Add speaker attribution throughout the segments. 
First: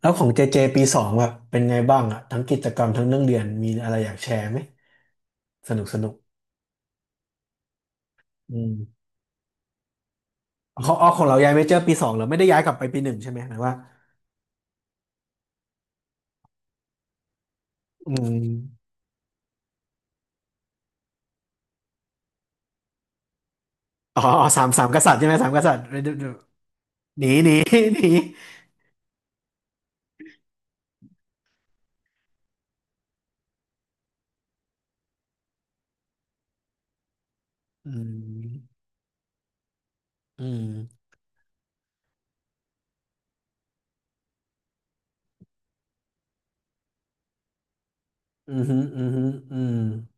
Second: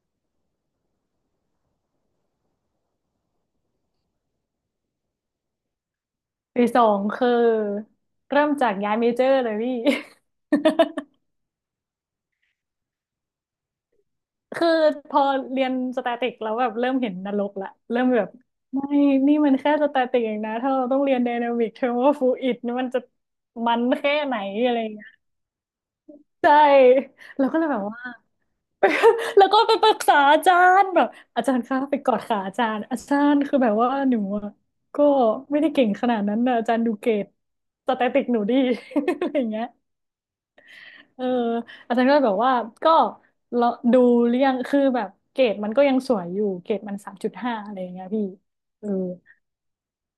Speaker 1: แล้วของเจเจปีสองแบบเป็นไงบ้างอ่ะทั้งกิจกรรมทั้งเรื่องเรียนมีอะไรอยากแชร์ไหมสนุกสนุก
Speaker 2: ปีสองคือเริ่ม
Speaker 1: อื
Speaker 2: จากย้าย
Speaker 1: ม
Speaker 2: เมเจอร์เลยพี่
Speaker 1: เขาเอาของเราย้ายเมเจอร์ปีสองเหรอไม่ได้ย้ายกลับไปปีหนึ่งใช่ไหมหมายว่า
Speaker 2: คือพอเรียนสแตติกแล้วแบบเริ่มเห็นนรกละเริ่ม
Speaker 1: อื
Speaker 2: แบบ
Speaker 1: ม
Speaker 2: ไม่นี่มันแค่สแตติกเองนะถ้าเราต้องเรียนไดนามิกเทอร์โมฟลูอิดมันจะมันแค่
Speaker 1: อ๋อ
Speaker 2: ไหน
Speaker 1: อ๋อสาม
Speaker 2: อะไร
Speaker 1: สามก
Speaker 2: เงี้ย
Speaker 1: ษัตริย์ใช่ไหมสามกษัตริย์
Speaker 2: ใช่
Speaker 1: หนี
Speaker 2: แล้
Speaker 1: ห
Speaker 2: ว
Speaker 1: นี
Speaker 2: ก็เลยแบบ
Speaker 1: ห
Speaker 2: ว่า
Speaker 1: นี
Speaker 2: แล้วก็ไปปรึกษาอาจารย์แบบอาจารย์คะไปกอดขาอาจารย์อาจารย์คือแบบว่าหนูอะก็ไม่ได้เก่งขนาดนั้นนะอาจารย์ดูเกรดส
Speaker 1: อื
Speaker 2: แตติกหนูดี
Speaker 1: ม
Speaker 2: อะไรเงี้ย
Speaker 1: อืม
Speaker 2: เอออาจารย์ก็แบบว่าก็เราดูเรื่อยังคือแบบเกรดมันก็ยังสวยอยู่เกรดมันสามจุดห้าอะไรอย่างเงี้ยพี่
Speaker 1: อืมอื
Speaker 2: เออ
Speaker 1: มอืม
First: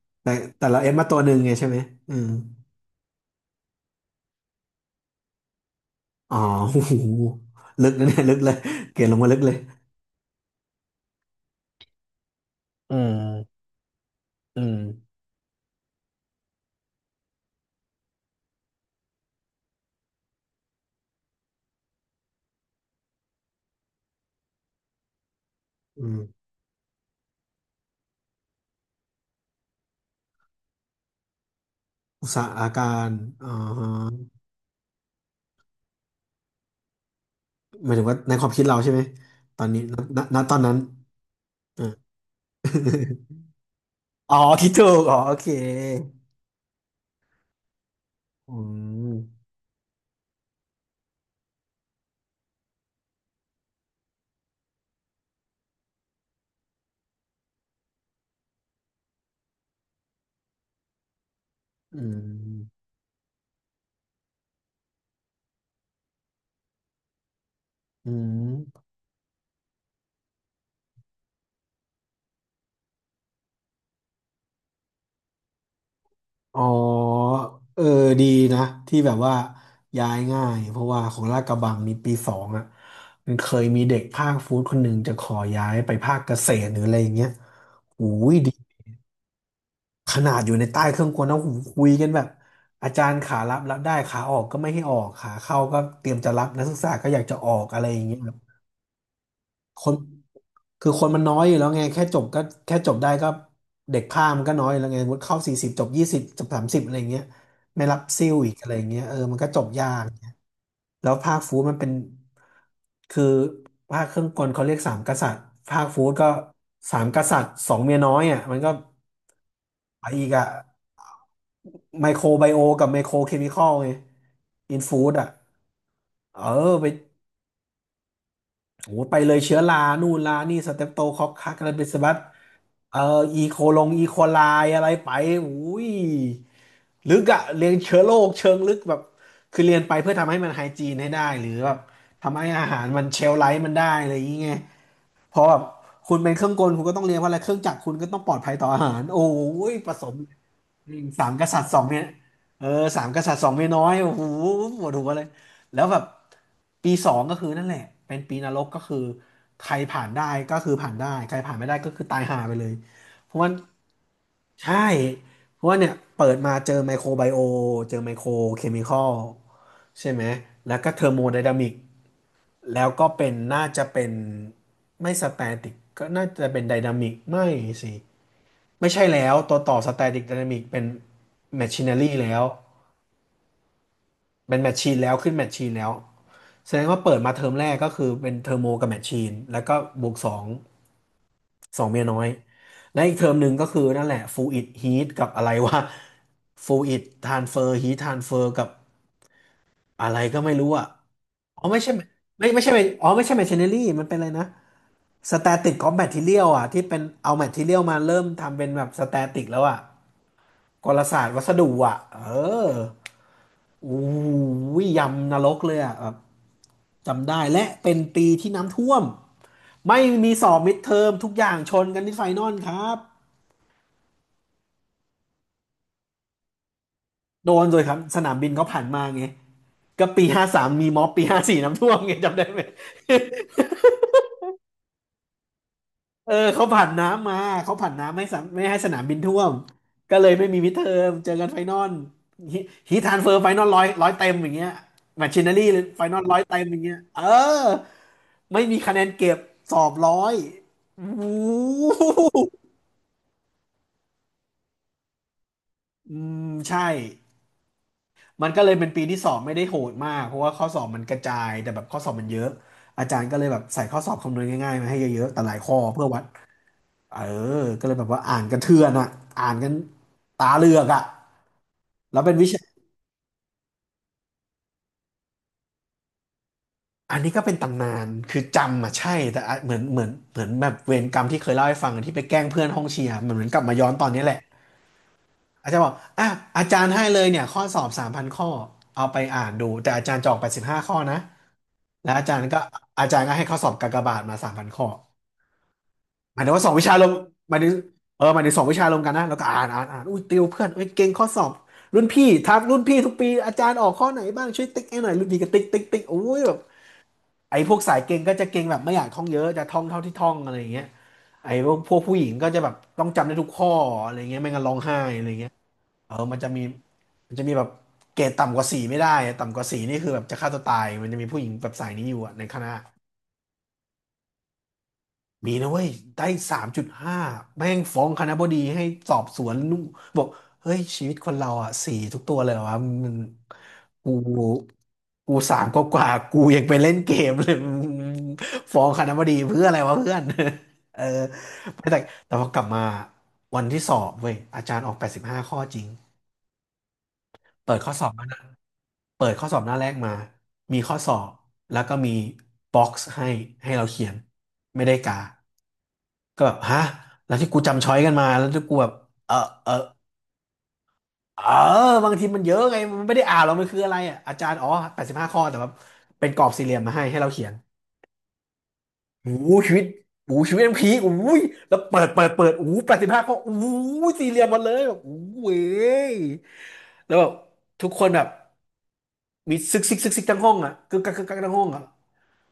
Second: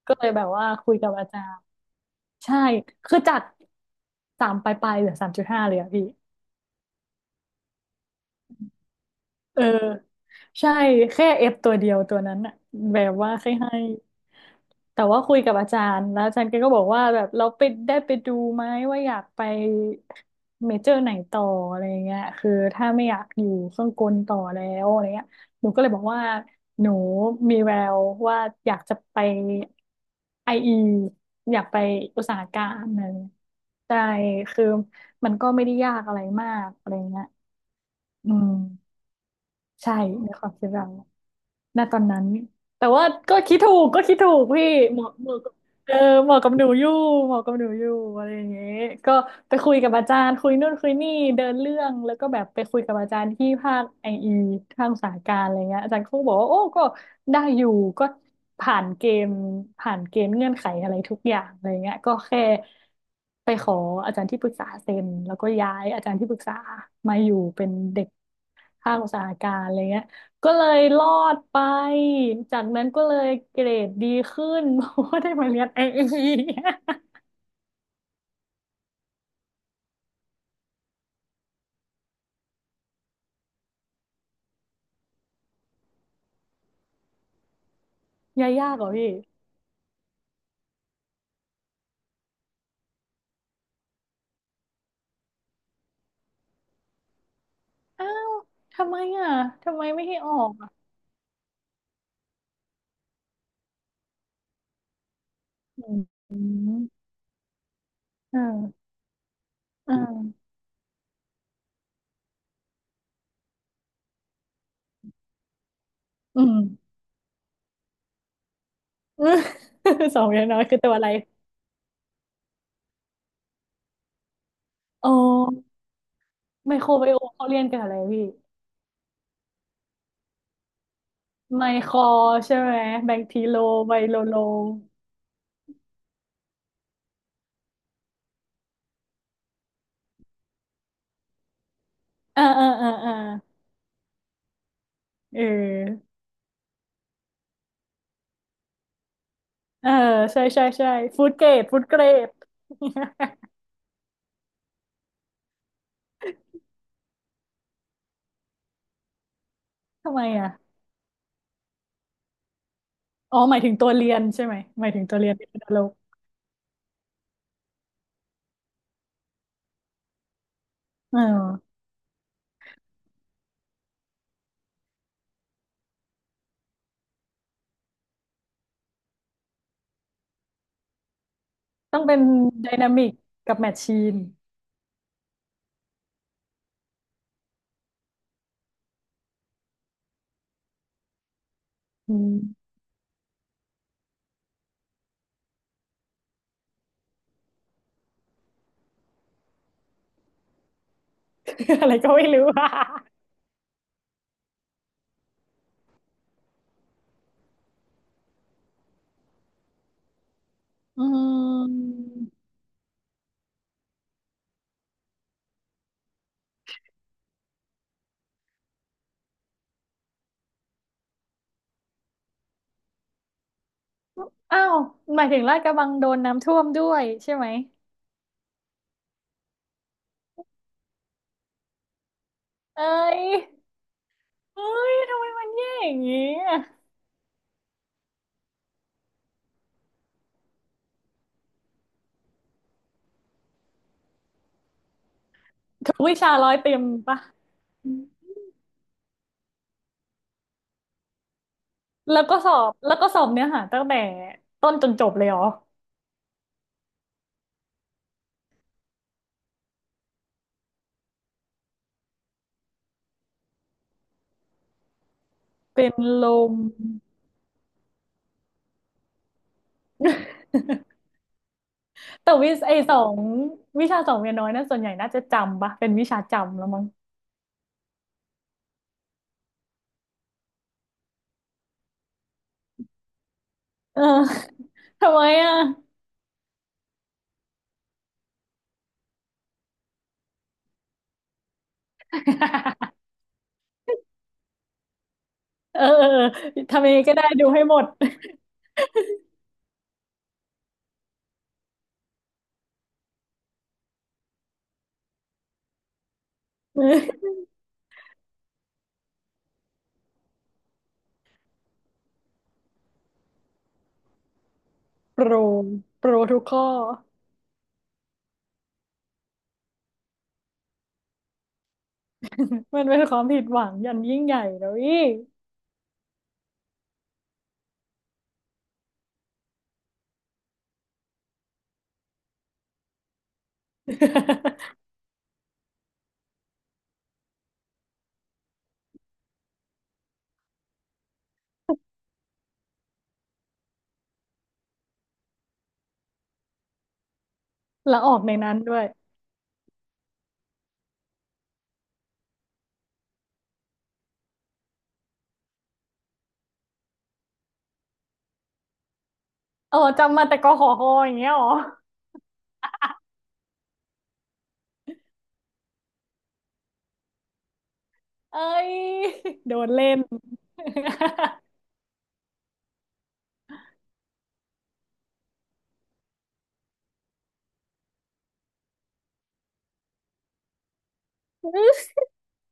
Speaker 2: ก็เลย
Speaker 1: แต่
Speaker 2: แบบ
Speaker 1: แต่
Speaker 2: ว่า
Speaker 1: เราเอ
Speaker 2: คุ
Speaker 1: ฟ
Speaker 2: ย
Speaker 1: มา
Speaker 2: กับ
Speaker 1: ตัวห
Speaker 2: อา
Speaker 1: นึ่ง
Speaker 2: จา
Speaker 1: ไง
Speaker 2: รย์
Speaker 1: ใช่ไหมอืม
Speaker 2: ใช่คือจากสามปลายๆเหลือสามจุดห้าเลยอะพี่
Speaker 1: อ๋อ โอ้โหลึกนะเนี่ยลึกเลยเกรดลงมาลึกเลย
Speaker 2: เออใช่แค่เอฟตัวเดียวตัวนั้นอะ
Speaker 1: อื
Speaker 2: แบบว่าให้
Speaker 1: ม
Speaker 2: ให้
Speaker 1: อืม
Speaker 2: แต่ว่าคุยกับอาจารย์แล้วอาจารย์แกก็บอกว่าแบบเราไปได้ไปดูไหมว่าอยากไปเมเจอร์ไหนต่ออะไรเงี้ยคือถ้าไม่อยากอยู่เครื่องกลต่อแล้วอะไรเงี้ยหนูก็เลยบอก
Speaker 1: อืม
Speaker 2: ว่าหนูมีแววว่าอยากจะไปไออีอยากไปอุ
Speaker 1: อุ
Speaker 2: ต
Speaker 1: ต
Speaker 2: สาห
Speaker 1: สาห
Speaker 2: การ
Speaker 1: กา
Speaker 2: อะไร
Speaker 1: ร
Speaker 2: เงี้ย
Speaker 1: อ๋
Speaker 2: ใช่
Speaker 1: อ
Speaker 2: คือมันก็ไม่ได้ยากอะไรมากอะไรเงี้ย
Speaker 1: หมายถึงว่า
Speaker 2: อื
Speaker 1: ในควา
Speaker 2: ม
Speaker 1: มคิดเราใช่ไหมตอนนี้
Speaker 2: ใช่
Speaker 1: ณณ
Speaker 2: ใน
Speaker 1: ณ
Speaker 2: ควา
Speaker 1: ต
Speaker 2: ม
Speaker 1: อน
Speaker 2: คิด
Speaker 1: นั้น
Speaker 2: เราณ
Speaker 1: อ่า
Speaker 2: ตอนนั้นแต่ว่าก็ คิดถูกก็คิดถู
Speaker 1: อ๋อ
Speaker 2: กพี่
Speaker 1: คิดถู
Speaker 2: เห
Speaker 1: ก
Speaker 2: มาะ
Speaker 1: อ๋อ
Speaker 2: เห
Speaker 1: โอ
Speaker 2: มาะ
Speaker 1: เค
Speaker 2: กับเออเหมาะกับหนูอยู่เหมาะกับหนูอยู่อะไรอย่าง
Speaker 1: อื
Speaker 2: เงี้ยก็
Speaker 1: ม
Speaker 2: ไปคุยกับอาจารย์คุยนู่นคุยนี่เดินเรื่องแล้วก็แบบไปคุยกับอาจารย์ที่ภาคไออีภาคอุตสาหการอะไรเงี้ยอาจารย์เขาก็บอกว่าโอ้ก็ได้อยู่ก็ผ่านเกณฑ์ผ่านเกณฑ์เงื่อนไขอะไรทุกอย่างอะไรเงี้ย
Speaker 1: อื
Speaker 2: ก็แค่
Speaker 1: ม
Speaker 2: ไปขออาจารย์ที่ปรึกษาเซ็นแล้วก็ย้ายอาจารย์ที่ปรึกษามาอยู่เป็นเด็ก
Speaker 1: อืม
Speaker 2: ภาคอุตสาหการอะไรเงี้ย ก็เลยรอดไปจากนั้นก็เลยเกรดดีขึ้น เพราะว่าได้มาเรียนไอเ
Speaker 1: อ๋อ
Speaker 2: อ
Speaker 1: เออดีนะที่แบบว่าย้ายง่ายเพราะว่าของลาดกระบังนี่ปีสองอ่ะมันเคยมีเด็กภาคฟู้ดคนหนึ่งจะขอย้ายไปภาคเกษตรหรืออะไรอย่างเงี้ยโอ้ย
Speaker 2: ยา
Speaker 1: ดี
Speaker 2: ยากเหรอพี่
Speaker 1: ขนาดอยู่ในใต้เครื่องกลนะโอ้โหคุยกันแบบอาจารย์ขารับรับได้ขาออกก็ไม่ให้ออกขาเข้าก็เตรียมจะรับนักศึกษาก็อยากจะออกอะไรอย่าง
Speaker 2: อ้า
Speaker 1: เงี้ยครั
Speaker 2: ว
Speaker 1: บ
Speaker 2: ทำไมอ่ะทำ
Speaker 1: ค
Speaker 2: ไม
Speaker 1: น
Speaker 2: ไม่ให้ออกอ่ะ
Speaker 1: คือคนมันน้อยอยู่แล้วไงแค่จบก็แค่จบได้ก็เด็กข้ามมันก็น้อยอยู่แล้วไงสมมุติเข้า40จ
Speaker 2: อื
Speaker 1: บ
Speaker 2: ม
Speaker 1: 20
Speaker 2: อื
Speaker 1: จบ30
Speaker 2: ม
Speaker 1: อะไรอย่างเงี้ยไม่รับซิ่วอีกอะไรอ
Speaker 2: อ่า
Speaker 1: ย่างเงี้ยเออมันก็จบยา
Speaker 2: อ่
Speaker 1: ก
Speaker 2: า
Speaker 1: แล้วภาคฟู้ดมันเป็นคือภาคเครื่องกลเขาเรียกสามกษัตริย์ภาคฟู้ดก็
Speaker 2: อืม
Speaker 1: สามกษัตริย์สองเมียน้อยอ่ะมันก็
Speaker 2: อืม สอ
Speaker 1: อี
Speaker 2: ง
Speaker 1: ก
Speaker 2: อย่า
Speaker 1: อ่ะ
Speaker 2: งน้อยคือตัวอะไร
Speaker 1: ไมโครไบโอกับไมโครเคมีคอลไงอินฟู้
Speaker 2: อ๋อ
Speaker 1: ดอ่ะเออ
Speaker 2: ไม
Speaker 1: ไป
Speaker 2: โครไบโอมเขาเรียนกันอะไรพี่
Speaker 1: โอ้ไปเลยเชื้อรานู่นลานี่สเตปโตคอกคักอะ
Speaker 2: ไม
Speaker 1: ไรเป็น
Speaker 2: โค
Speaker 1: ส
Speaker 2: ร
Speaker 1: บัด
Speaker 2: ใช่ไหม
Speaker 1: เอ่อ
Speaker 2: แบคที
Speaker 1: อีโค
Speaker 2: โล
Speaker 1: ลง
Speaker 2: ไบ
Speaker 1: อีโค
Speaker 2: โลโล
Speaker 1: ไลอะไรไปอุ้ยลึกอะเรียนเชื้อโรคเชิงลึกแบบ คือเรียนไปเพื่อทำให้มันไฮจีนให้ได้หรือแบบทำ
Speaker 2: อ่า
Speaker 1: ให้อา
Speaker 2: อ่า
Speaker 1: หาร
Speaker 2: อ่า
Speaker 1: มัน
Speaker 2: อ่า
Speaker 1: เชลไลฟ์มันได้อะไรอย่างเงี้ยเพ
Speaker 2: เอ
Speaker 1: ราะแบบ
Speaker 2: อ
Speaker 1: คุณเป็นเครื่องกลคุณก็ต้องเรียนว่าอะไร เครื่องจักรคุณก็ต้องปลอดภัยต่ออาหารโอ้ย
Speaker 2: เอ
Speaker 1: ผ
Speaker 2: อ
Speaker 1: สม
Speaker 2: ใช่ใช่ใช่
Speaker 1: สา
Speaker 2: ฟู้ด
Speaker 1: มก
Speaker 2: เกร
Speaker 1: ษัต
Speaker 2: ด
Speaker 1: ริย์ส
Speaker 2: ฟู้
Speaker 1: อ
Speaker 2: ด
Speaker 1: ง
Speaker 2: เก
Speaker 1: เมีย
Speaker 2: รด
Speaker 1: เออสามกษัตริย์สองเมียน้อยโอ้โหปวดหัวเลย แล้วแบบปีสองก็คือนั่นแหละเป็นปีนรกก็คือใครผ่า น
Speaker 2: ทำไม
Speaker 1: ได้
Speaker 2: อ่ะ
Speaker 1: ก็คือผ่านได้ใครผ่านไม่ได้ก็คือตายห่าไปเลยเพ
Speaker 2: อ๋อ
Speaker 1: ราะว่า
Speaker 2: หมายถึงตัวเรียนใช่ไหมห
Speaker 1: ใช่
Speaker 2: มายถึงตัวเรียนเป็นอ
Speaker 1: เพราะ
Speaker 2: นา
Speaker 1: ว่า
Speaker 2: รอ
Speaker 1: เนี่
Speaker 2: ก
Speaker 1: ยเปิดมาเจอไมโครไบโอเจอไมโครเคมีคอลใช่ไหมแล้วก็เทอร์
Speaker 2: อ่
Speaker 1: โมไดนามิ
Speaker 2: า
Speaker 1: กแล้วก็เป็นน่าจะเป็นไม่สแตติกก็น่าจะเป็นไดนามิกสิไม่ใช่แล้วตัวต่อสแตติกไดนามิกเป็นแมชชีน
Speaker 2: ต้
Speaker 1: n
Speaker 2: อง
Speaker 1: รี
Speaker 2: เป็น
Speaker 1: แล้ว
Speaker 2: ไดนามิกกับแมชชีน
Speaker 1: เป็นแมชชีนแล้วขึ้นแมชชีนแล้ว แสดงว่าเปิดมาเทอมแรกก็คือเป็นเทอร์โมกับแมชชีนแล้วก็บวกสองสองเมีย
Speaker 2: อื
Speaker 1: น้อย
Speaker 2: ม
Speaker 1: และอีกเทอมหนึ่งก็คือนั่นแหละฟูอิดฮีทกับอะไรวะฟูอิดทานเฟอร์ฮีททานเฟอร์กับอะไรก็ไม่รู้อ่ะอ๋อไม่
Speaker 2: อะ
Speaker 1: ใช่
Speaker 2: ไรก็ไม่รู้
Speaker 1: ไม่ ไม่
Speaker 2: อะ
Speaker 1: ใช่อ๋อไม่ใช่แมชชีนเนอรี่มันเป็นอะไรนะสแตติกกองแมททีเรียลอ่ะที่เป็นเอาแมททีเรียลมาเริ่มทำเป็นแบบสแตติกแล้วอ่ะกล
Speaker 2: อื
Speaker 1: ศาสตร์วัสดุอ่ะเอ
Speaker 2: ม
Speaker 1: อ อู้ยยำนรกเลยอ่ะแบบจำได้และเป็นปีที่น้ำท่วมไม่มีสอบมิดเทอมทุกอย่างชนกันที่ไฟนอลครับ
Speaker 2: อ้าวหมายถึงลาดกระบังโดนน้ำท่วมด้วยใช่ไหม
Speaker 1: โดนเลยครับสนามบินเขาผ่านมาไงก็ปีห้าสามมีม็อบปีห้าสี่น้ำท่วมไงจำได้ไหม
Speaker 2: เอ้ยเอ้ยทำไมมันแย่อย่างงี้
Speaker 1: เออ
Speaker 2: อะ
Speaker 1: เขาผ่านน้ำมาเขาผ่านน้ำไม่สามไม่ให้สนามบินท่วมก็เลยไม่มีมิดเทอมเจอกันไฟนอลฮีททรานสเฟอร์ไฟนอลร้อยร้อยเต็มอย่างเงี้ยแมชชีนารี่
Speaker 2: ทุก
Speaker 1: ไฟ
Speaker 2: วิ
Speaker 1: นอล
Speaker 2: ชา
Speaker 1: ร้อย
Speaker 2: ร้อย
Speaker 1: เต็ม
Speaker 2: เต็
Speaker 1: อย่าง
Speaker 2: ม
Speaker 1: เงี้ยเอ
Speaker 2: ปะ
Speaker 1: อ
Speaker 2: อืม
Speaker 1: ไม่มีคะแนนเก็บสอบร้อยโอ้โห
Speaker 2: แล้วก็สอบแล้วก็สอบเนื้อหาตั้งแต่ต้นจนจบเลยเหรอ
Speaker 1: อืมใช่มันก็เลยเป็นปีที่สอบไม่ได้โหดมากเพราะว่าข้อสอบมันกระจายแต่แบบข้อสอบมันเยอะอาจารย์ก็เลยแบบใส่ข้อสอบคำนวณง่ายๆมาให้เยอะๆแต่หลายข้อ
Speaker 2: เป็น
Speaker 1: เพื่อวัด
Speaker 2: ลม
Speaker 1: เออก็เลยแบบว่าอ่านกันเทือนอ่ะอ่านกันตาเหลือก อ่ะแล้ว
Speaker 2: แต่
Speaker 1: เป็นวิ
Speaker 2: วิ
Speaker 1: ชา
Speaker 2: ไอสองวิชาสองเรียนน้อยนะส่วนใหญ่น่าจะจำปะเป็นวิชาจำแล้วมั้ง
Speaker 1: อันนี้ก็เป็นตำนาน คือจำอ่ะใช่แต่อ่ะเหมือนแบบเวรกรรมที่เคยเล่าให้ฟังที่ไปแกล้งเพื่อนห้องเชียร์มันเหมือนกลับมาย้อน
Speaker 2: เอ
Speaker 1: ต
Speaker 2: อ
Speaker 1: อนนี้แหละ
Speaker 2: ทำไมอ่ะ
Speaker 1: อาจารย์บอกอ่ะอาจารย์ให้เลยเนี่ยข้อสอบสามพันข้อเอาไปอ่านดูแต่อาจารย์จะออกไป15 ข้อนะแล้วอาจารย์ก็ให้ข้อสอบกากบาทมาสามพันข้อ
Speaker 2: เออเออ
Speaker 1: หมาย ถึง
Speaker 2: เออ
Speaker 1: ว่าสองวิ
Speaker 2: ทำยั
Speaker 1: ชา
Speaker 2: งไง
Speaker 1: รวม
Speaker 2: ก็ได้ดู
Speaker 1: หมาย
Speaker 2: ให้
Speaker 1: ถึง
Speaker 2: หมด
Speaker 1: เออหมายถึงสองวิชารวมกันนะแล้วก็อ่านอ่านอ่านอุ้ยติวเพื่อนเอ้ยเก่งข้อสอบรุ่นพี่ทักรุ่นพี่ทุกปีอาจารย์ออกข้อไหนบ้างช่วยติ๊กให้หน่อยรุ่นพี่ก็ติ๊กติ๊กติ๊กโอ้ยแบบ ไอ้พวกสายเก่งก็จะเก่งแบบไม่อยากท่องเยอะจะท่องเท่าที่ท่องอะไรอย่างเงี้ยไอ้พวกผู้หญิงก็จะแบบต้องจำได้ทุกข้ออะไรเงี้ยไม่งั้นร้องไห้
Speaker 2: โป
Speaker 1: อะไร
Speaker 2: ร
Speaker 1: เงี้ย
Speaker 2: โป
Speaker 1: เอ
Speaker 2: ร
Speaker 1: อมั
Speaker 2: ทุ
Speaker 1: น
Speaker 2: ก
Speaker 1: จะ
Speaker 2: ข้
Speaker 1: มี
Speaker 2: อ
Speaker 1: มันจะมีแบบเกรดต่ำกว่าสี่ไม่ได้อะต่ำกว่าสี่นี่คือแบบจะฆ่าตัวตายมันจะมีผู้หญิงแบบสายนี้อยู่อะในคณะ
Speaker 2: มันเป็นความผิดหวังอย่างยิ่งใหญ่แล้วอี
Speaker 1: มีนะเว้ยได้3.5แม่งฟ้องคณบดีให้สอบสวนนู่นบอกเฮ้ยชีวิตคนเราอ่ะสี่ทุกตัวเลยเหรอวะมันกู กูสามก็กว่าๆกูยังไปเล่นเกมเลย มึงฟ้องคณบดีเพื่ออะไรวะเพื่อน เออไม่แต่แต่พอกลับมาวันที่สอบเว้ยอาจารย์ออกแปดสิบห้าข้อจริงเปิดข้อ
Speaker 2: แล้ว
Speaker 1: สอ
Speaker 2: อ
Speaker 1: บ
Speaker 2: อก
Speaker 1: มาห
Speaker 2: ใน
Speaker 1: น้า
Speaker 2: นั้นด้วย
Speaker 1: เปิดข้อสอบหน้าแรกมามีข้อสอบแล้วก็มีบ็อกซ์ให้เราเขียนไม่ได้กา ก็แบบฮะแล้วที่กูจำช้อยกันมาแล้วที่กูแบบเออเออ
Speaker 2: เออจำมาแต่กขอคออย่างเงี้ย
Speaker 1: เอ
Speaker 2: เห
Speaker 1: อ
Speaker 2: รอ
Speaker 1: บางทีมันเยอะไงมันไม่ได้อ่านหรอกมันคืออะไรอ่ะอาจารย์อ๋อแปดสิบห้าข้อแต่ว่าเป็นกรอบสี่เหลี่ยมมาให้เราเขียน
Speaker 2: เอ้ย
Speaker 1: โอ้โห
Speaker 2: โดน
Speaker 1: ชีวิต
Speaker 2: เล่น
Speaker 1: โอ้โหชีวิตมันพีคโอ้ยแล้วเปิดเปิดเปิดโอ้แปดสิบห้าข้อโอ้โหสี่เหลี่ยมหมดเลยแบบโอ้โหเว้ยแล้วแบบทุกคนแบบมีซึกซึกซึกซึกทั้งห้องอ่ะกึกกักกึกกักทั้งห้องอ่ะ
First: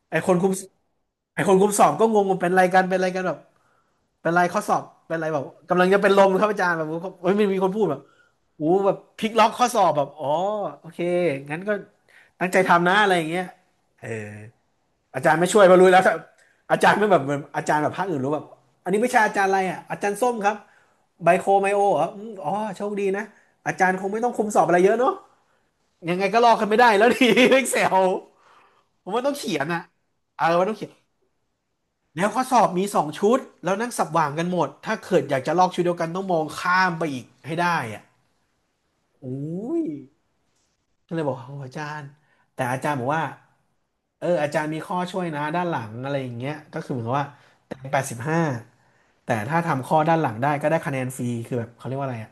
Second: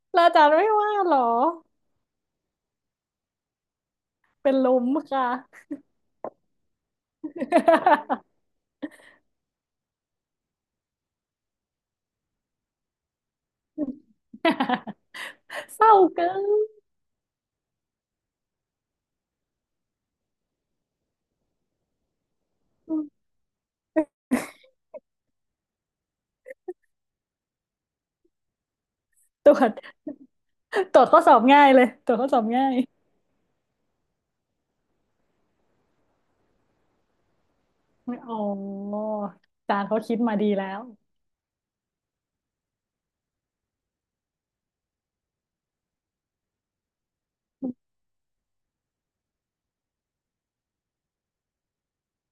Speaker 1: ไอ
Speaker 2: แล้ว
Speaker 1: ค
Speaker 2: อา
Speaker 1: น
Speaker 2: จาร
Speaker 1: คุม
Speaker 2: ย์ไม่ว่าเหรอ
Speaker 1: ไอคนคุมสอบก็งงว่าเป็นอะไรกันเป็นอะไรกันแบบ เป็นไร
Speaker 2: เป็น
Speaker 1: ข้อ
Speaker 2: ล
Speaker 1: สอบ
Speaker 2: ม
Speaker 1: เป็น
Speaker 2: ค่ะ
Speaker 1: ไรแบบกำลังจะเป็นลมครับอาจารย์แบบเฮ้ยมันมีคนพูดแบบโอู้แบบพลิกล็อกข้อสอบแบบอ๋อโอเคงั้นก็ตั้งใจทำนะอะไรอย่างเงี้ยเอออาจารย์ไม่ช่วยมา
Speaker 2: เศ
Speaker 1: รู้
Speaker 2: ร้า
Speaker 1: แล้วถ้า
Speaker 2: เกิ
Speaker 1: อา
Speaker 2: น
Speaker 1: จารย์ไม่แบบเหมือนอาจารย์แบบภาคอื่นรู้แบบอันนี้วิชาอาจารย์อะไรอ่ะอาจารย์ส้มครับไบโคไมโอเหรออืมอ๋อโชคดีนะอาจารย์คงไม่ต้องคุมสอบอะไรเยอะเนาะยังไงก็ลอกกันไม่ได้แล้วดี e กเ e ลผมว่าต้อง
Speaker 2: ต
Speaker 1: เขี
Speaker 2: ร
Speaker 1: ย
Speaker 2: ว
Speaker 1: น
Speaker 2: จ
Speaker 1: อ่ะเออว่าต้องเขียน
Speaker 2: ตรวจข้อสอบง่ายเลยตรวจ
Speaker 1: แล้
Speaker 2: ข้
Speaker 1: ว
Speaker 2: อส
Speaker 1: ข้
Speaker 2: อ
Speaker 1: อ
Speaker 2: บ
Speaker 1: สอ
Speaker 2: ง่า
Speaker 1: บ
Speaker 2: ย
Speaker 1: มีสองชุดแล้วนั่งสับหว่างกันหมดถ้าเกิดอยากจะลอกชุดเดียวกันต้องมองข้ามไปอีกให้ได้อ่ะ
Speaker 2: อ๋อ
Speaker 1: โอ้
Speaker 2: อาจา
Speaker 1: ย
Speaker 2: รย์เขาคิดมาดีแล้ว
Speaker 1: ก็เลยบอกโอ้อาจารย์แต่อาจารย์บอกว่าเอออาจารย์มีข้อช่วยนะด้านหลังอะไรอย่างเงี้ยก็คือเหมือนกับว่าแต้มแปดสิบห้าแต่ถ้าทำข้อด้านหลังได้ก็ได้คะแนนฟรีคือแบบเขาเรียกว่าอะไรอ่ะ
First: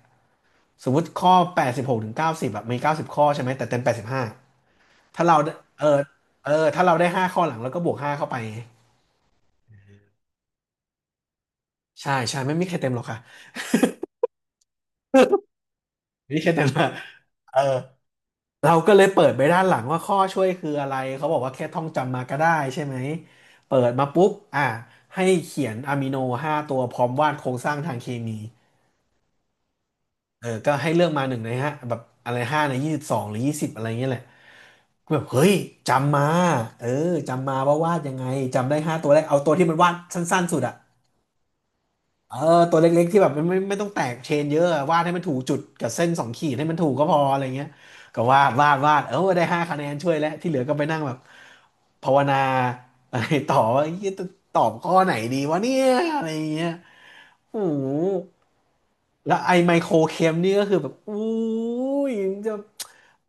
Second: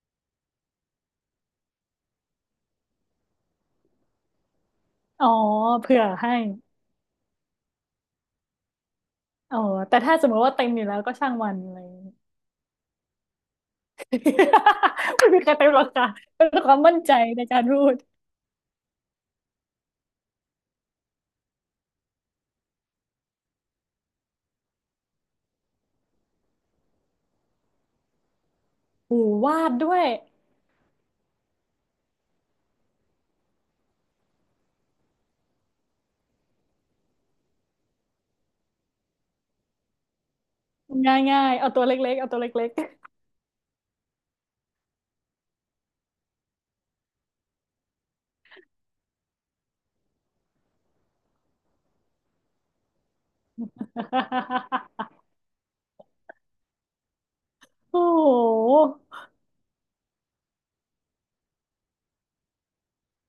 Speaker 1: สมมติข้อ86ถึงเก้าสิบแบบมีเก้าสิบข้อใช่ไหมแต่เต็มแปดสิบห้าถ้า
Speaker 2: อ๋อ
Speaker 1: เราเออ
Speaker 2: เผื่อให้
Speaker 1: เออถ้าเราได้ห้าข้อหลังแล้วก็บวกห้าเข้าไป
Speaker 2: อ๋อแต่ถ้าสมมติว่าเต็มอยู่แล้วก็ช่างมันอะไรอย่าง
Speaker 1: ใช่
Speaker 2: งี้
Speaker 1: ใช่ไม่มีใครเต็มหรอกค่ะ
Speaker 2: ไม่มีใครเต็มหรอกค่ะ
Speaker 1: ไม่มี
Speaker 2: เป็
Speaker 1: ใคร
Speaker 2: น
Speaker 1: เต็ม
Speaker 2: ควา
Speaker 1: ห
Speaker 2: ม
Speaker 1: รอก
Speaker 2: มั่นใจใน
Speaker 1: เอ
Speaker 2: กา
Speaker 1: อ
Speaker 2: รพูด
Speaker 1: เราก็เลยเปิดไปด้านหลังว่าข้อช่วยคืออะไรเขาบอกว่าแค่ท่องจำมาก็ได้ใช่ไหมเปิดมาปุ๊บอ่ะให้เขียนอะมิโนห้าตัวพร้อมวาดโครงสร้างทางเคมี
Speaker 2: โหูวาดด้วย
Speaker 1: เออก็ให้เลือกมาหนึ่งในห้าแบบอะไรห้าใน22หรือยี่สิบอะไรเงี้ยแหละก็แบบเฮ้ยจำมาเออจำมาว่าวาดยังไงจำได้ห้าตัวแรกเอาตัวที่มันวาดสั้นๆสุดอะ
Speaker 2: ง่ายๆเอาตัวเล็กๆเอา
Speaker 1: เอ
Speaker 2: ตั
Speaker 1: อ
Speaker 2: วเล็ก
Speaker 1: ตัวเล็ก
Speaker 2: ๆ
Speaker 1: ๆที่แบบมันไม่ต้องแตกเชนเยอะอะวาดให้มันถูกจุดกับเส้นสองขีดให้มันถูกก็พออะไรเงี้ยก็วาดวาดวาดเออได้ห้าคะแนนช่วยแล้วที่เหลือก็ไปนั่งแบบภาวนาอะไรต่อว่าเหี้ยจะตอบข้อไหนดีวะเนี่ยอะไรเงี้ยโอ้ โห
Speaker 2: โอ้โห
Speaker 1: แล้วไอ้ไมโครเคมนี่ก็คือแบบอู้ยมึงจะ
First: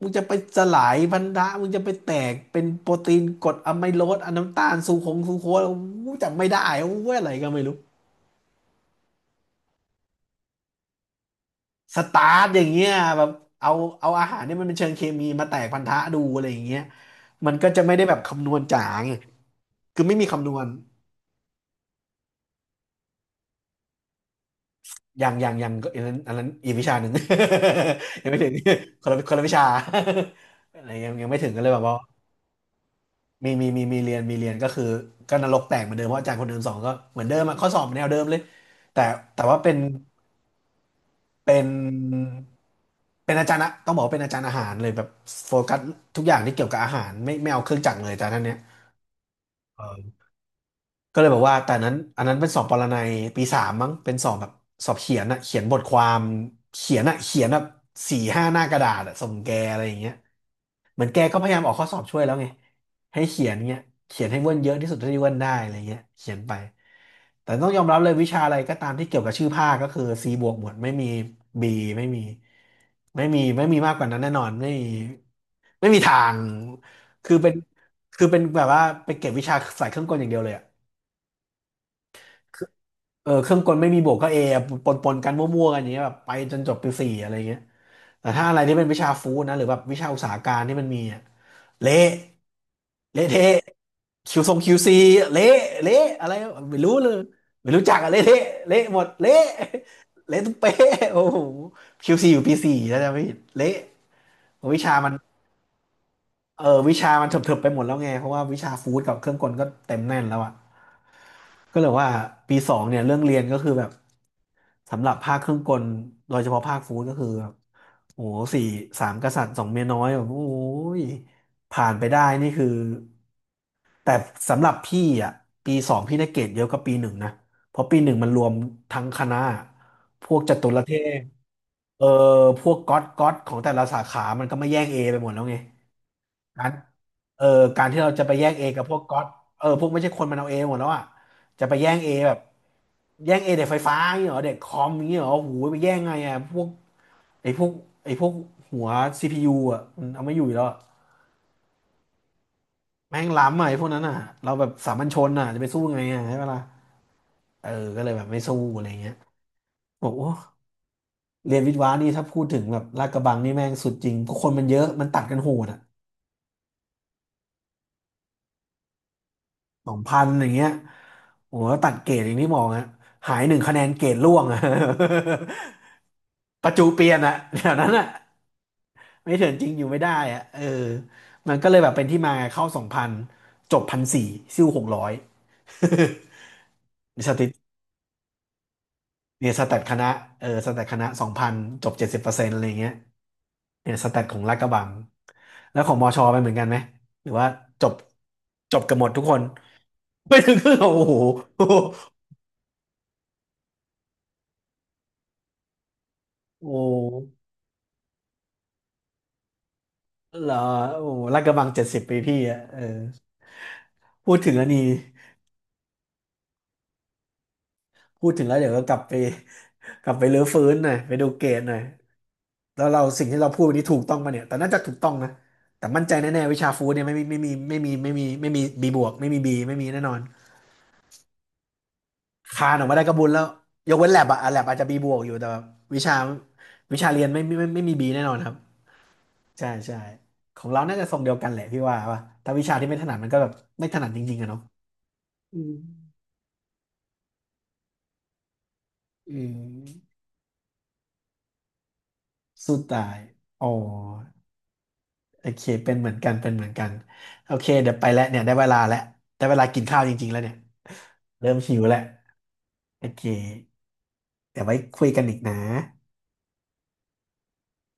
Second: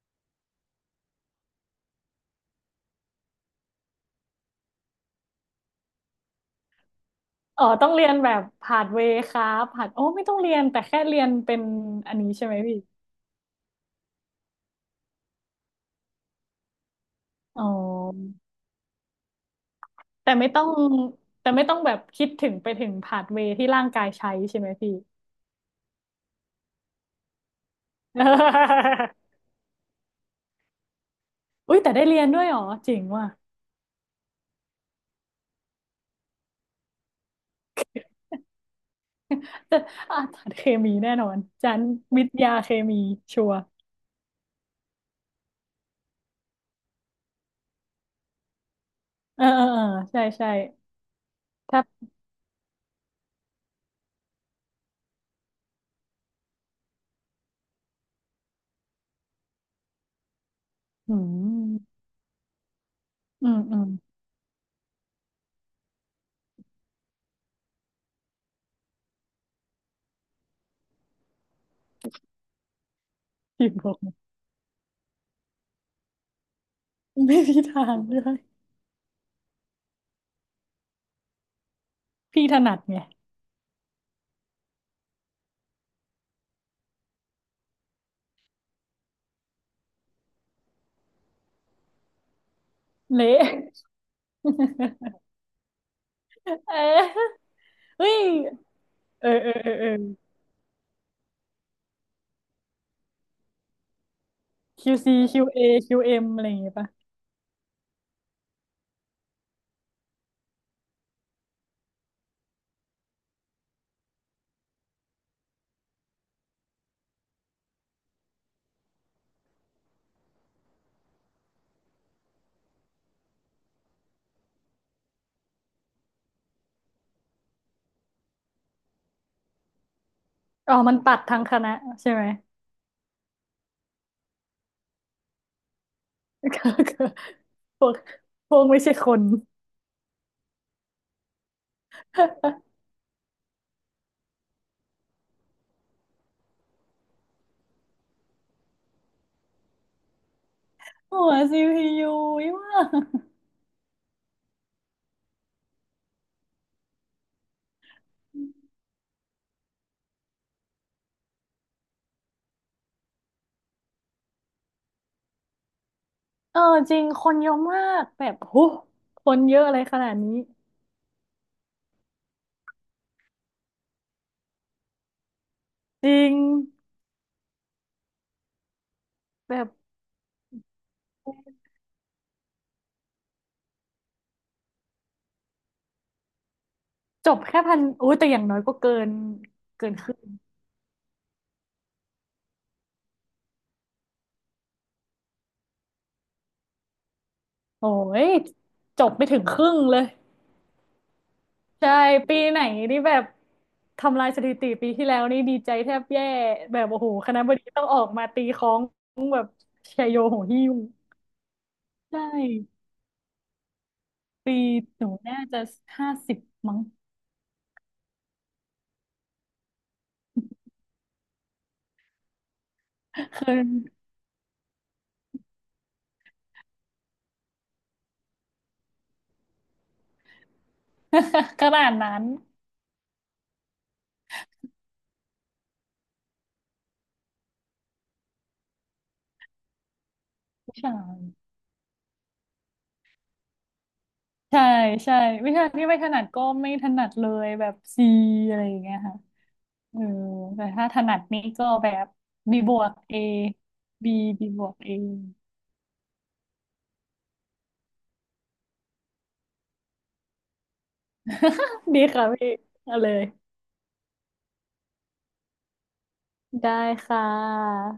Speaker 1: มึงจะไปสลายพันธะมึงจะไปแตกเป็นโปรตีนกรดอะไมโลสอะน้ำตาลซูโคงซูโคสอู้จำไม่ได้อู้อะไรก็ไม่
Speaker 2: อ๋อ
Speaker 1: รู้
Speaker 2: ต้องเรียนแบบผาดเวย์ครับผาดโอ้ไม่ต้องเรียนแต่แค่เรียนเป็น
Speaker 1: ส
Speaker 2: อัน
Speaker 1: ตา
Speaker 2: นี้
Speaker 1: ร์
Speaker 2: ใช่
Speaker 1: ท
Speaker 2: ไหม
Speaker 1: อย่าง
Speaker 2: พี่
Speaker 1: เงี้ยแบบเอาเอาอาหารเนี่ยมันเป็นเชิงเคมีมาแตกพันธะดูอะไรอย่างเงี้ยมัน
Speaker 2: อ๋
Speaker 1: ก็จะไม่ได้แบบ
Speaker 2: อ
Speaker 1: คำนวณจ๋าไงคือไม่มี
Speaker 2: แต่
Speaker 1: คำ
Speaker 2: ไม่
Speaker 1: นว
Speaker 2: ต้อ
Speaker 1: ณ
Speaker 2: งแต่ไม่ต้องแบบคิดถึงไปถึงพาธเวย์ที่ร่างกายใช้ใช่ไหมพี่
Speaker 1: อย่างอันนั้นอีกวิชาหนึ่ง ยังไม่ถึงคนละ คนละวิชา อะไรยังไม่ถึงก็เลย
Speaker 2: อุ้
Speaker 1: แบ
Speaker 2: ย
Speaker 1: บ
Speaker 2: แต่
Speaker 1: ว่า
Speaker 2: ได้เรียนด้วยเหรอเจ๋งว่ะ
Speaker 1: มีเรียนก็คือก็นรกแตกเหมือนเดิมเพราะอาจารย์คนเดิมสอนก็เหมือนเดิมอะข้อสอบเหมือนแนวเดิมเลยแต่แต่ว่าเป็
Speaker 2: แต่
Speaker 1: น
Speaker 2: อ่ะเคมีแน่นอน
Speaker 1: เป็น
Speaker 2: จันวิทยาเคมี
Speaker 1: เป็น
Speaker 2: ชั
Speaker 1: อา
Speaker 2: ว
Speaker 1: จา
Speaker 2: ร์
Speaker 1: รย์อะต้องบอกว่าเป็นอาจารย์อาหารเลยแบบโฟกัสทุกอย่างที่เกี่ยวกับอาหารไม่เอาเครื่องจักรเลยแต่ท่านเนี้ย
Speaker 2: เออเออเออใช่ใช่
Speaker 1: ก็เลยบอกว่าแต่
Speaker 2: ถ้า
Speaker 1: นั้นอันนั้นเป็นสอบปรนัยปีสามมั้งเป็นสอบแบบสอบเขียนอะเขียนบทความเขียนอะเขียนแบบ4-5หน้ากระดาษอะส่งแกอะไรอย่างเงี้ยเหมือน
Speaker 2: อื
Speaker 1: แกก็พยายามออกข้อสอ
Speaker 2: ม
Speaker 1: บช่วยแล้วไงให้เขี
Speaker 2: อื
Speaker 1: ยน
Speaker 2: มอื
Speaker 1: เงี้ย
Speaker 2: ม
Speaker 1: เขียนให้เวิ้นเยอะที่สุดเท่าที่เวิ้นได้อะไรเงี้ยเขียนไปแต่ต้องยอมรับเลยวิชาอะไรก็ตามที่เกี่ยวกับชื่อภาคก็คือ C บวกหมดไม่มี B ไม่มีไม่มีไม่
Speaker 2: พี่
Speaker 1: มี
Speaker 2: บ
Speaker 1: มา
Speaker 2: อ
Speaker 1: ก
Speaker 2: ก
Speaker 1: กว่านั้นแน่นอนไม่มีไม่มีทางคือ
Speaker 2: ไม่
Speaker 1: เป็น
Speaker 2: มีทางเล
Speaker 1: คือเป็
Speaker 2: ย
Speaker 1: นแบบว่าไปเก็บวิชาสายเครื่องกลอย่างเดียวเลยอะ
Speaker 2: พี่ถนัดไง
Speaker 1: เออเครื่องกลไม่มีบวกก็เอปนกันมั่วๆกันอย่างเงี้ยแบบไปจนจบปีสี่อะไรเงี้ยแต่ถ้าอะไรที่เป็นวิชาฟู้ดนะหรือแบบวิชาอุตสาหการที่มันมีอะเละเละ
Speaker 2: เละ
Speaker 1: เทะคิวทรงคิวซีเละเละอะไร ไม่รู้เลย
Speaker 2: เออ
Speaker 1: ไม่รู้จัก
Speaker 2: เฮ้
Speaker 1: อะเละ
Speaker 2: ย
Speaker 1: เทะเละหมด
Speaker 2: เออ
Speaker 1: เละ
Speaker 2: เออเออเออ
Speaker 1: เละทุกเป๊ะโอ้โหคิวซีอยู่ปีสี่แล้วจะไม่ผิดเละวิชามัน
Speaker 2: QC QA QM อคิวเอ็มอะไรอย่าง
Speaker 1: เอ
Speaker 2: เงี้ย
Speaker 1: อ
Speaker 2: ป่ะ
Speaker 1: วิชามันเถิบๆไปหมดแล้วไงเพราะว่าวิชาฟู้ดกับเครื่องกลก็เต็มแน่นแล้วอะ ก็เลยว่าปีสองเนี่ยเรื่องเรียนก็คือแบบสำหรับภาคเครื่องกลโดยเฉพาะภาคฟู้ดก็คือแบบโอ้โหสี่สามกษัตริย์สองเมียน้อยแบบโอ้ยผ่านไปได้นี่คือแต่สำหรับพี่อ่ะปีสองพี่ได้เกรดเยอะกว่าปีหนึ่งนะเพราะปีหนึ่งมันรวมทั้งคณะพวกจตุ
Speaker 2: อ๋อ
Speaker 1: รเท
Speaker 2: มันตั
Speaker 1: พ
Speaker 2: ดทางคณะ
Speaker 1: เออ
Speaker 2: ใช่ไหม
Speaker 1: พวกก๊อตของแต่ละสาขามันก็มาแย่งเอไปหมดแล้วไง กา
Speaker 2: ก็
Speaker 1: ร
Speaker 2: คือ
Speaker 1: เออ
Speaker 2: พ
Speaker 1: การ
Speaker 2: วก
Speaker 1: ที่เราจะไปแย่
Speaker 2: พ
Speaker 1: ง
Speaker 2: ว
Speaker 1: เอ
Speaker 2: กไม่
Speaker 1: กับพ
Speaker 2: ใช่
Speaker 1: วก
Speaker 2: ค
Speaker 1: ก๊อ
Speaker 2: น
Speaker 1: ตเออพวกไม่ใช่คนมันเอาเอหมดแล้วอ่ะจะไปแย่งเอแบบแย่งเอเด็กไฟฟ้าอย่างเงี้ยเหรอเด็กคอมอย่างเงี้ยเหรอโอ้โหูไปแย่งไงอ่ะพวกไอ้พวกไอ้พวกหัวซีพียูอ่ะมันเอาไม่อยู่แล้วอะ
Speaker 2: หัว CPU ยอีว่า
Speaker 1: แม่งล้ำอ่ะไอ้พวกนั้นอ่ะเราแบบสามัญชนอ่ะจะไปสู้ไงอ่ะใช่ปะล่ะเออก็เลยแบบไม่สู้อะไรเงี้ยบอกโอ้เรียนวิทย์วะนี่ถ้าพูดถึงแบบลาดกระบังนี่แม่งสุดจริงเพราะคนมันเยอะมันตัดกันโหดอ่ะ
Speaker 2: เออจริงคนเยอะมากแบบโหคนเยอะอะไร
Speaker 1: สอ
Speaker 2: ข
Speaker 1: ง
Speaker 2: นาด
Speaker 1: พัน
Speaker 2: นี้
Speaker 1: อย่างเงี้ยโอ้โหตัดเกรดอย่างที่บอกฮะหายหนึ่งคะแนนเกรดร่วงอะ
Speaker 2: จริง
Speaker 1: ประจูเปลี่ยนอะแถวนั้นอะไม่เถื่อ
Speaker 2: แบ
Speaker 1: นจ
Speaker 2: บ
Speaker 1: ริงอยู่ไม่ได้อะเออมันก็เลยแบบเป็นที่มาเข้าสองพันจบ1,400ซิ่ว600
Speaker 2: จ
Speaker 1: ส
Speaker 2: บ
Speaker 1: ถิต
Speaker 2: แค่พันโอ้ยแต่อย่างน้อยก็เกิน
Speaker 1: เนี่ยสแตท
Speaker 2: เกิ
Speaker 1: ค
Speaker 2: นค
Speaker 1: ณะ
Speaker 2: รึ่ง
Speaker 1: เออสแตทคณะสองพันจบ70%อะไรเงี้ยเนี่ยสแตทของลาดกระบังแล้วของมอชอไปเหมือนกันไหมหรือว่าจ
Speaker 2: โอ้
Speaker 1: บ
Speaker 2: ย
Speaker 1: จบกัน
Speaker 2: จ
Speaker 1: หมด
Speaker 2: บ
Speaker 1: ทุ
Speaker 2: ไม่
Speaker 1: กค
Speaker 2: ถึ
Speaker 1: น
Speaker 2: งครึ่งเลย
Speaker 1: ไม่ถึงครึ่งเหรอโอ้โห
Speaker 2: ใช่ ปีไหนนี่แบบทำลายสถิติปีที่แล้วนี่ดีใจแทบแย่
Speaker 1: โอ้โห
Speaker 2: แบบโอ้โหคณะบดีต้องออกมาตีค้องแบบชัยโยโห
Speaker 1: เหรอ
Speaker 2: หิ้ว
Speaker 1: โอ้โหลาดกระบังเจ็ดสิบ
Speaker 2: ใช
Speaker 1: ปีพี่อ่ะเอ
Speaker 2: ่
Speaker 1: อพูดถึ
Speaker 2: ปี
Speaker 1: งแล้วนี่
Speaker 2: หนูน่าจะห้าสิบมั้ง
Speaker 1: พูดถึงแล้วเดี๋ยวก็กลับไป กลับไปรื้อฟื้นหน่อยไปดูเกรดหน่อยแล้วเราสิ่งที่เรา
Speaker 2: คือ
Speaker 1: พูดวันนี้ถูกต้องปะเนี่ยแต่น่าจะถูกต้องนะแต่มั่นใจแน่ๆวิชาฟู้ดเนี่ยไม่มีบีบวกไม่มีบีไม่มีแน่นอน
Speaker 2: ขนาดนั้น
Speaker 1: คานออกมาได้ก็บุญแล้วยกเว้นแลบอะแลบอาจจะบีบวกอยู่แต่แบบวิชาวิชาเรียนไม่ไม่มีบีแน่นอนครับใช่ใช่ของ
Speaker 2: วิ้
Speaker 1: เรา
Speaker 2: ชา
Speaker 1: น่าจะทร
Speaker 2: ย
Speaker 1: งเดียวกันแหละพี่ว่าถ้าวิชาที่ไม่ถนัดมันก็แบบไม่ถนัดจริงๆอะเนาะ
Speaker 2: ใช่ใช่วิ
Speaker 1: อื
Speaker 2: ชา
Speaker 1: ม
Speaker 2: ที่ไม่ถนัดก็ไม่ถนัดเลยแบบซีอะไรอย่างเงี้ยค่ะ
Speaker 1: อืม
Speaker 2: เออแต่ถ้าถนัดนี่ก็แบบบีบ
Speaker 1: สู้
Speaker 2: วก
Speaker 1: ตา
Speaker 2: เอ
Speaker 1: ยอ๋อ
Speaker 2: บีบีบวกเอ
Speaker 1: โอเคเป็นเหมือนกันเป็นเหมือนกันโอเคเดี๋ยวไปแล้วเนี่ยได้เวลาแล้วได้เวลากินข้าวจริงๆแล้วเนี่ยเริ่มหิว แล้ว
Speaker 2: ดีค่ะพี่เอา
Speaker 1: โอ
Speaker 2: เล
Speaker 1: เค
Speaker 2: ย
Speaker 1: เดี๋ยวไว้คุยกันอีกนะ
Speaker 2: ได้ค่ะ